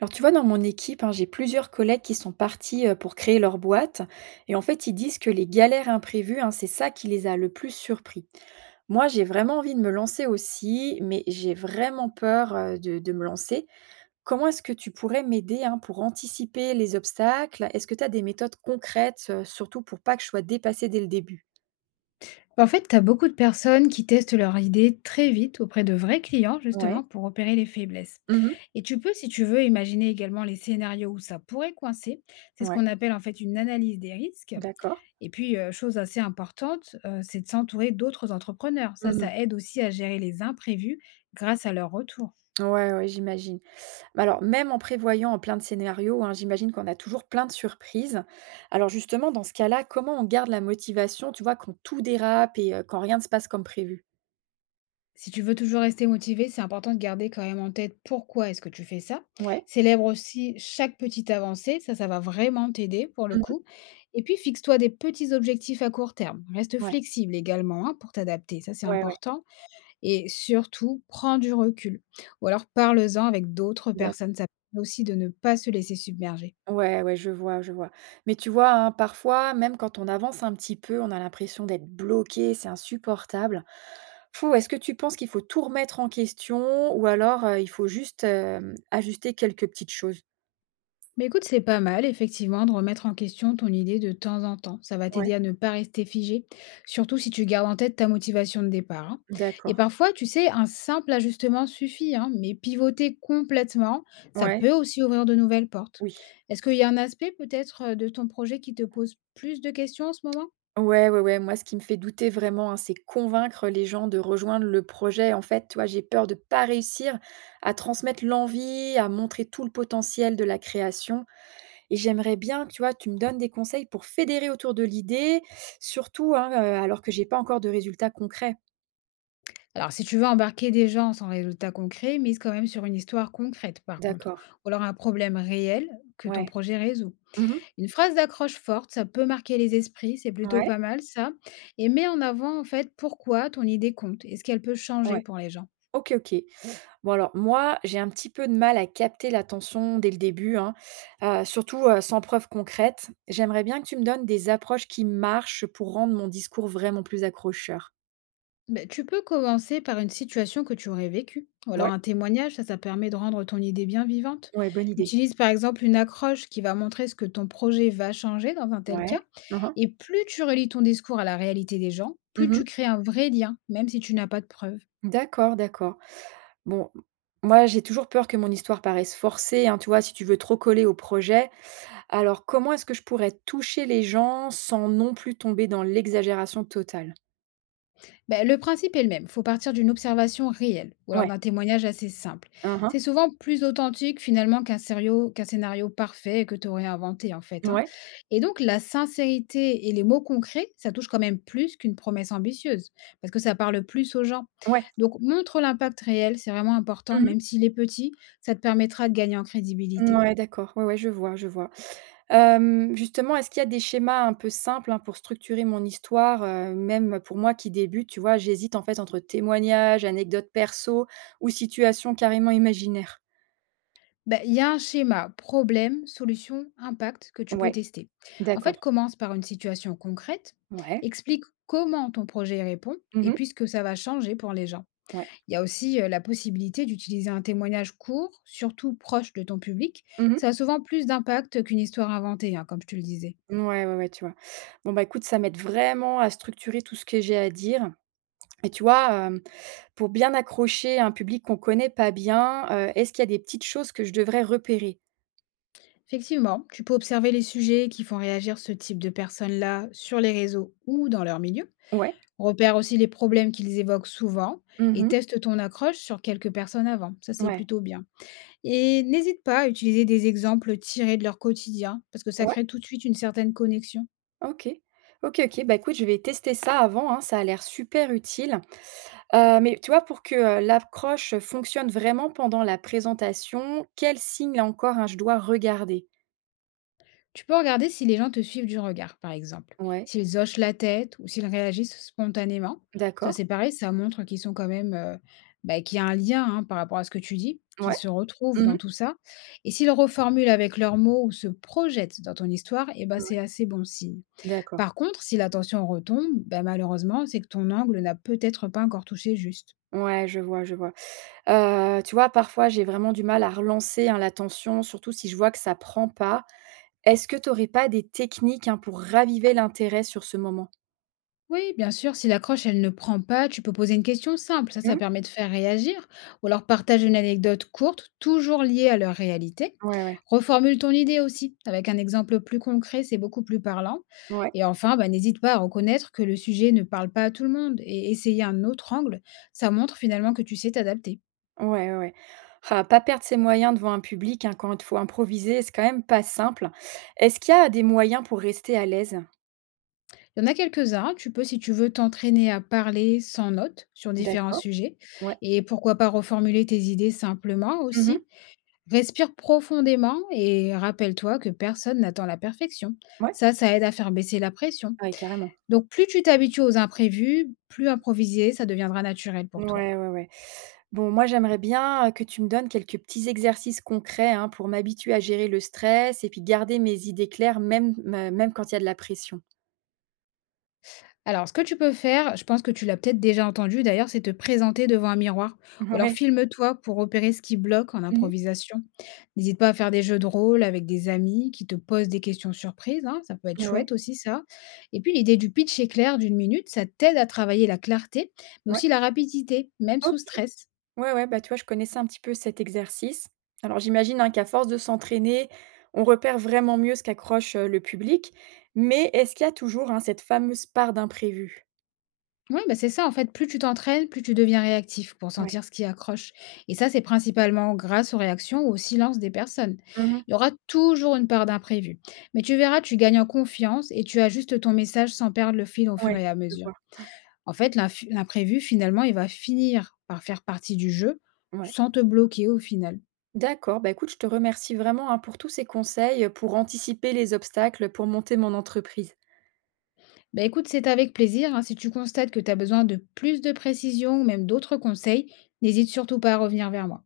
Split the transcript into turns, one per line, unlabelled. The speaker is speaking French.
Alors tu vois, dans mon équipe, hein, j'ai plusieurs collègues qui sont partis pour créer leur boîte. Et en fait, ils disent que les galères imprévues, hein, c'est ça qui les a le plus surpris. Moi, j'ai vraiment envie de me lancer aussi, mais j'ai vraiment peur de me lancer. Comment est-ce que tu pourrais m'aider, hein, pour anticiper les obstacles? Est-ce que tu as des méthodes concrètes, surtout pour pas que je sois dépassée dès le début?
En fait, tu as beaucoup de personnes qui testent leur idée très vite auprès de vrais clients,
Ouais.
justement, pour repérer les faiblesses.
Mhm.
Et tu peux, si tu veux, imaginer également les scénarios où ça pourrait coincer. C'est ce
Ouais.
qu'on appelle en fait une analyse des risques.
D'accord.
Et puis, chose assez importante, c'est de s'entourer d'autres entrepreneurs. Ça,
Mhm.
ça aide aussi à gérer les imprévus grâce à leur retour.
Ouais, ouais, j'imagine. Alors, même en prévoyant plein de scénarios, hein, j'imagine qu'on a toujours plein de surprises. Alors justement, dans ce cas-là, comment on garde la motivation, tu vois, quand tout dérape et quand rien ne se passe comme prévu?
Si tu veux toujours rester motivé, c'est important de garder quand même en tête pourquoi est-ce que tu fais ça.
Ouais.
Célèbre aussi chaque petite avancée, ça va vraiment t'aider pour le
Mmh.
coup. Et puis fixe-toi des petits objectifs à court terme. Reste
Ouais,
flexible également, hein, pour t'adapter, ça c'est
ouais, ouais.
important. Et surtout, prends du recul. Ou alors parle-en avec d'autres
D'acc.
personnes, ça permet aussi de ne pas se laisser submerger.
Ouais, ouais, je vois, je vois. Mais tu vois, hein, parfois, même quand on avance un petit peu, on a l'impression d'être bloqué, c'est insupportable. Fou, est-ce que tu penses qu'il faut tout remettre en question ou alors, il faut juste, ajuster quelques petites choses?
Mais écoute, c'est pas mal, effectivement, de remettre en question ton idée de temps en temps. Ça va
Ouais,
t'aider à ne pas rester figé, surtout si tu gardes en tête ta motivation de départ, hein. Et
d'accord.
parfois, tu sais, un simple ajustement suffit, hein, mais pivoter complètement, ça
Ouais,
peut aussi ouvrir de nouvelles portes.
oui.
Est-ce qu'il y a un aspect peut-être de ton projet qui te pose plus de questions en ce moment?
Ouais, ouais, ouais, moi, ce qui me fait douter vraiment, hein, c'est convaincre les gens de rejoindre le projet. En fait, tu vois, j'ai peur de pas réussir à transmettre l'envie, à montrer tout le potentiel de la création. Et j'aimerais bien, tu vois, tu me donnes des conseils pour fédérer autour de l'idée, surtout, hein, alors que j'ai pas encore de résultats concrets.
Alors, si tu veux embarquer des gens sans résultat concret, mise quand même sur une histoire concrète, par contre,
D'accord.
ou alors un problème réel que ton
Ouais.
projet résout.
Mmh.
Une phrase d'accroche forte, ça peut marquer les esprits, c'est plutôt
Ouais,
pas mal ça. Et mets en avant en fait pourquoi ton idée compte et ce qu'elle peut
ouais.
changer pour les gens.
OK, OK. Bon alors moi, j'ai un petit peu de mal à capter l'attention dès le début, hein, surtout, sans preuve concrète. J'aimerais bien que tu me donnes des approches qui marchent pour rendre mon discours vraiment plus accrocheur.
Ben, tu peux commencer par une situation que tu aurais vécue, ou
Ouais?
alors un témoignage, ça permet de rendre ton idée bien vivante.
Ouais, bonne idée.
Utilise par exemple une accroche qui va montrer ce que ton projet va changer dans un tel
Ouais.
cas.
Mmh mh.
Et plus tu relis ton discours à la réalité des gens, plus
Mmh.
tu crées un vrai lien, même si tu n'as pas de preuves.
D'accord, d'accord. Bon, moi, j'ai toujours peur que mon histoire paraisse forcée, hein, tu vois, si tu veux trop coller au projet. Alors comment est-ce que je pourrais toucher les gens sans non plus tomber dans l'exagération totale?
Ben, le principe est le même. Il faut partir d'une observation réelle ou alors
Ouais.
d'un témoignage assez simple.
Hein hein.
C'est souvent plus authentique finalement qu'un scénario parfait que tu aurais inventé en fait, hein.
Ouais.
Et donc la sincérité et les mots concrets, ça touche quand même plus qu'une promesse ambitieuse parce que ça parle plus aux gens.
Ouais.
Donc montre l'impact réel, c'est vraiment important,
Mmh.
même s'il est petit, ça te permettra de gagner en crédibilité.
Ouais, d'accord. Ouais, ouais, je vois, je vois. Justement, est-ce qu'il y a des schémas un peu simples, hein, pour structurer mon histoire, même pour moi qui débute, tu vois? J'hésite en fait entre témoignages, anecdotes perso ou situations carrément imaginaires.
Bah, il y a un schéma problème, solution, impact que tu peux
Ouais,
tester. En fait,
d'accord.
commence par une situation concrète,
Ouais.
explique comment ton projet y répond et
Mmh.
puis ce que ça va changer pour les gens.
Ouais.
Il y a aussi la possibilité d'utiliser un témoignage court, surtout proche de ton public.
Mmh.
Ça a souvent plus d'impact qu'une histoire inventée, hein, comme je te le disais.
Ouais, ouais, ouais, tu vois? Bon, bah, écoute, ça m'aide vraiment à structurer tout ce que j'ai à dire et tu vois, pour bien accrocher un public qu'on connaît pas bien, est-ce qu'il y a des petites choses que je devrais repérer?
Effectivement, tu peux observer les sujets qui font réagir ce type de personnes-là sur les réseaux ou dans leur milieu.
Ouais.
Repère aussi les problèmes qu'ils évoquent souvent et
Mmh.
teste ton accroche sur quelques personnes avant. Ça, c'est
Ouais.
plutôt bien. Et n'hésite pas à utiliser des exemples tirés de leur quotidien parce que ça
Ouais.
crée tout de suite une certaine connexion.
OK. OK, OK. Bah, écoute, je vais tester ça avant, hein, ça a l'air super utile. Mais tu vois, pour que, l'accroche fonctionne vraiment pendant la présentation, quel signe là encore, hein, je dois regarder?
Tu peux regarder si les gens te suivent du regard, par exemple,
Ouais,
s'ils hochent la tête ou s'ils réagissent spontanément. Ça,
d'accord.
c'est pareil, ça montre qu'ils sont quand même, bah, qu'il y a un lien, hein, par rapport à ce que tu dis, qu'ils
Ouais.
se retrouvent dans
Mmh.
tout ça. Et s'ils reformulent avec leurs mots ou se projettent dans ton histoire, eh ben,
Ouais,
c'est assez bon signe.
d'accord.
Par contre, si la tension retombe, bah, malheureusement, c'est que ton angle n'a peut-être pas encore touché juste.
Ouais, je vois, je vois. Tu vois, parfois, j'ai vraiment du mal à relancer, hein, l'attention, surtout si je vois que ça prend pas. Est-ce que tu aurais pas des techniques, hein, pour raviver l'intérêt sur ce moment?
Oui, bien sûr, si l'accroche, elle ne prend pas, tu peux poser une question simple, ça
Mmh?
permet de faire réagir, ou alors partage une anecdote courte, toujours liée à leur réalité.
Ouais, ouais.
Reformule ton idée aussi, avec un exemple plus concret, c'est beaucoup plus parlant.
Ouais.
Et enfin, bah, n'hésite pas à reconnaître que le sujet ne parle pas à tout le monde, et essayer un autre angle, ça montre finalement que tu sais t'adapter.
Ouais, ouais, ouais. Ah, pas perdre ses moyens devant un public, hein, quand il faut improviser, c'est quand même pas simple. Est-ce qu'il y a des moyens pour rester à l'aise?
Il y en a quelques-uns. Tu peux, si tu veux, t'entraîner à parler sans notes sur différents
D'accord,
sujets.
ouais.
Et pourquoi pas reformuler tes idées simplement
Mmh.
aussi. Respire profondément et rappelle-toi que personne n'attend la perfection.
Ouais.
Ça aide à faire baisser la pression.
Ouais, carrément.
Donc, plus tu t'habitues aux imprévus, plus improviser, ça deviendra naturel pour toi.
Ouais, ouais, ouais. Bon, moi, j'aimerais bien, que tu me donnes quelques petits exercices concrets, hein, pour m'habituer à gérer le stress et puis garder mes idées claires même quand il y a de la pression.
Alors, ce que tu peux faire, je pense que tu l'as peut-être déjà entendu d'ailleurs, c'est te présenter devant un miroir ou alors
Ouais.
filme-toi pour repérer ce qui bloque en
Mmh.
improvisation. N'hésite pas à faire des jeux de rôle avec des amis qui te posent des questions surprises, hein, ça peut être
Ouais, ouais.
chouette aussi ça. Et puis l'idée du pitch éclair d'1 minute, ça t'aide à travailler la clarté, mais
Ouais.
aussi la rapidité, même
OK.
sous stress.
Ouais, ouais, bah, tu vois, je connaissais un petit peu cet exercice. Alors j'imagine, hein, qu'à force de s'entraîner, on repère vraiment mieux ce qu'accroche, le public. Mais est-ce qu'il y a toujours, hein, cette fameuse part d'imprévu?
Oui, bah, c'est ça en fait, plus tu t'entraînes, plus tu deviens réactif pour
Ouais.
sentir ce qui accroche. Et ça, c'est principalement grâce aux réactions ou au silence des personnes.
Mmh.
Il y aura toujours une part d'imprévu. Mais tu verras, tu gagnes en confiance et tu ajustes ton message sans perdre le fil au fur
Ouais,
et à
je
mesure.
vois.
En fait, l'imprévu, finalement, il va finir par faire partie du jeu
Ouais.
sans te bloquer au final.
D'accord, bah, écoute, je te remercie vraiment, hein, pour tous ces conseils, pour anticiper les obstacles, pour monter mon entreprise.
Bah écoute, c'est avec plaisir, hein. Si tu constates que tu as besoin de plus de précision ou même d'autres conseils, n'hésite surtout pas à revenir vers moi.